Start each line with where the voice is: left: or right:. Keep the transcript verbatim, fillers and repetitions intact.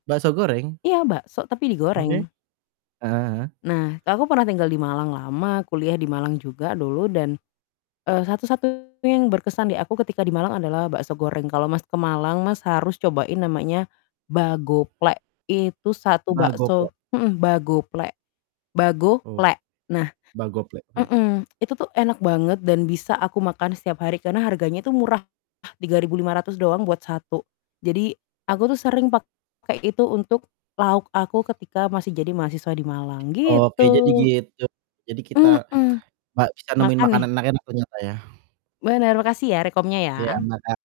right: Bakso goreng?
left: Iya, bakso tapi
right: Oke,
left: digoreng.
right: heeh heeh.
left: Nah aku pernah tinggal di Malang lama, kuliah di Malang juga dulu dan, eee, satu-satunya yang berkesan di aku ketika di Malang adalah bakso goreng. Kalau Mas ke Malang Mas, harus cobain namanya Bagoplek, itu satu bakso
right: Bagoplek?
left: mhm, Bagoplek,
right: Oh,
left: Bago-plek nah
right: Bagoplek, oke.
left: mhm, itu tuh enak banget dan bisa aku makan setiap hari karena harganya itu murah, tiga ribu lima ratus doang buat satu, jadi aku tuh sering pake itu untuk, lauk aku ketika masih jadi mahasiswa di Malang
right: Oke, jadi
left: gitu.
right: gitu, jadi kita
left: Mhm,
right: pa bisa nemuin
left: makan nih?
right: makanan enak-enak ternyata ya.
left: Bener, makasih ya rekomnya
right: Iya
left: ya.
right: makan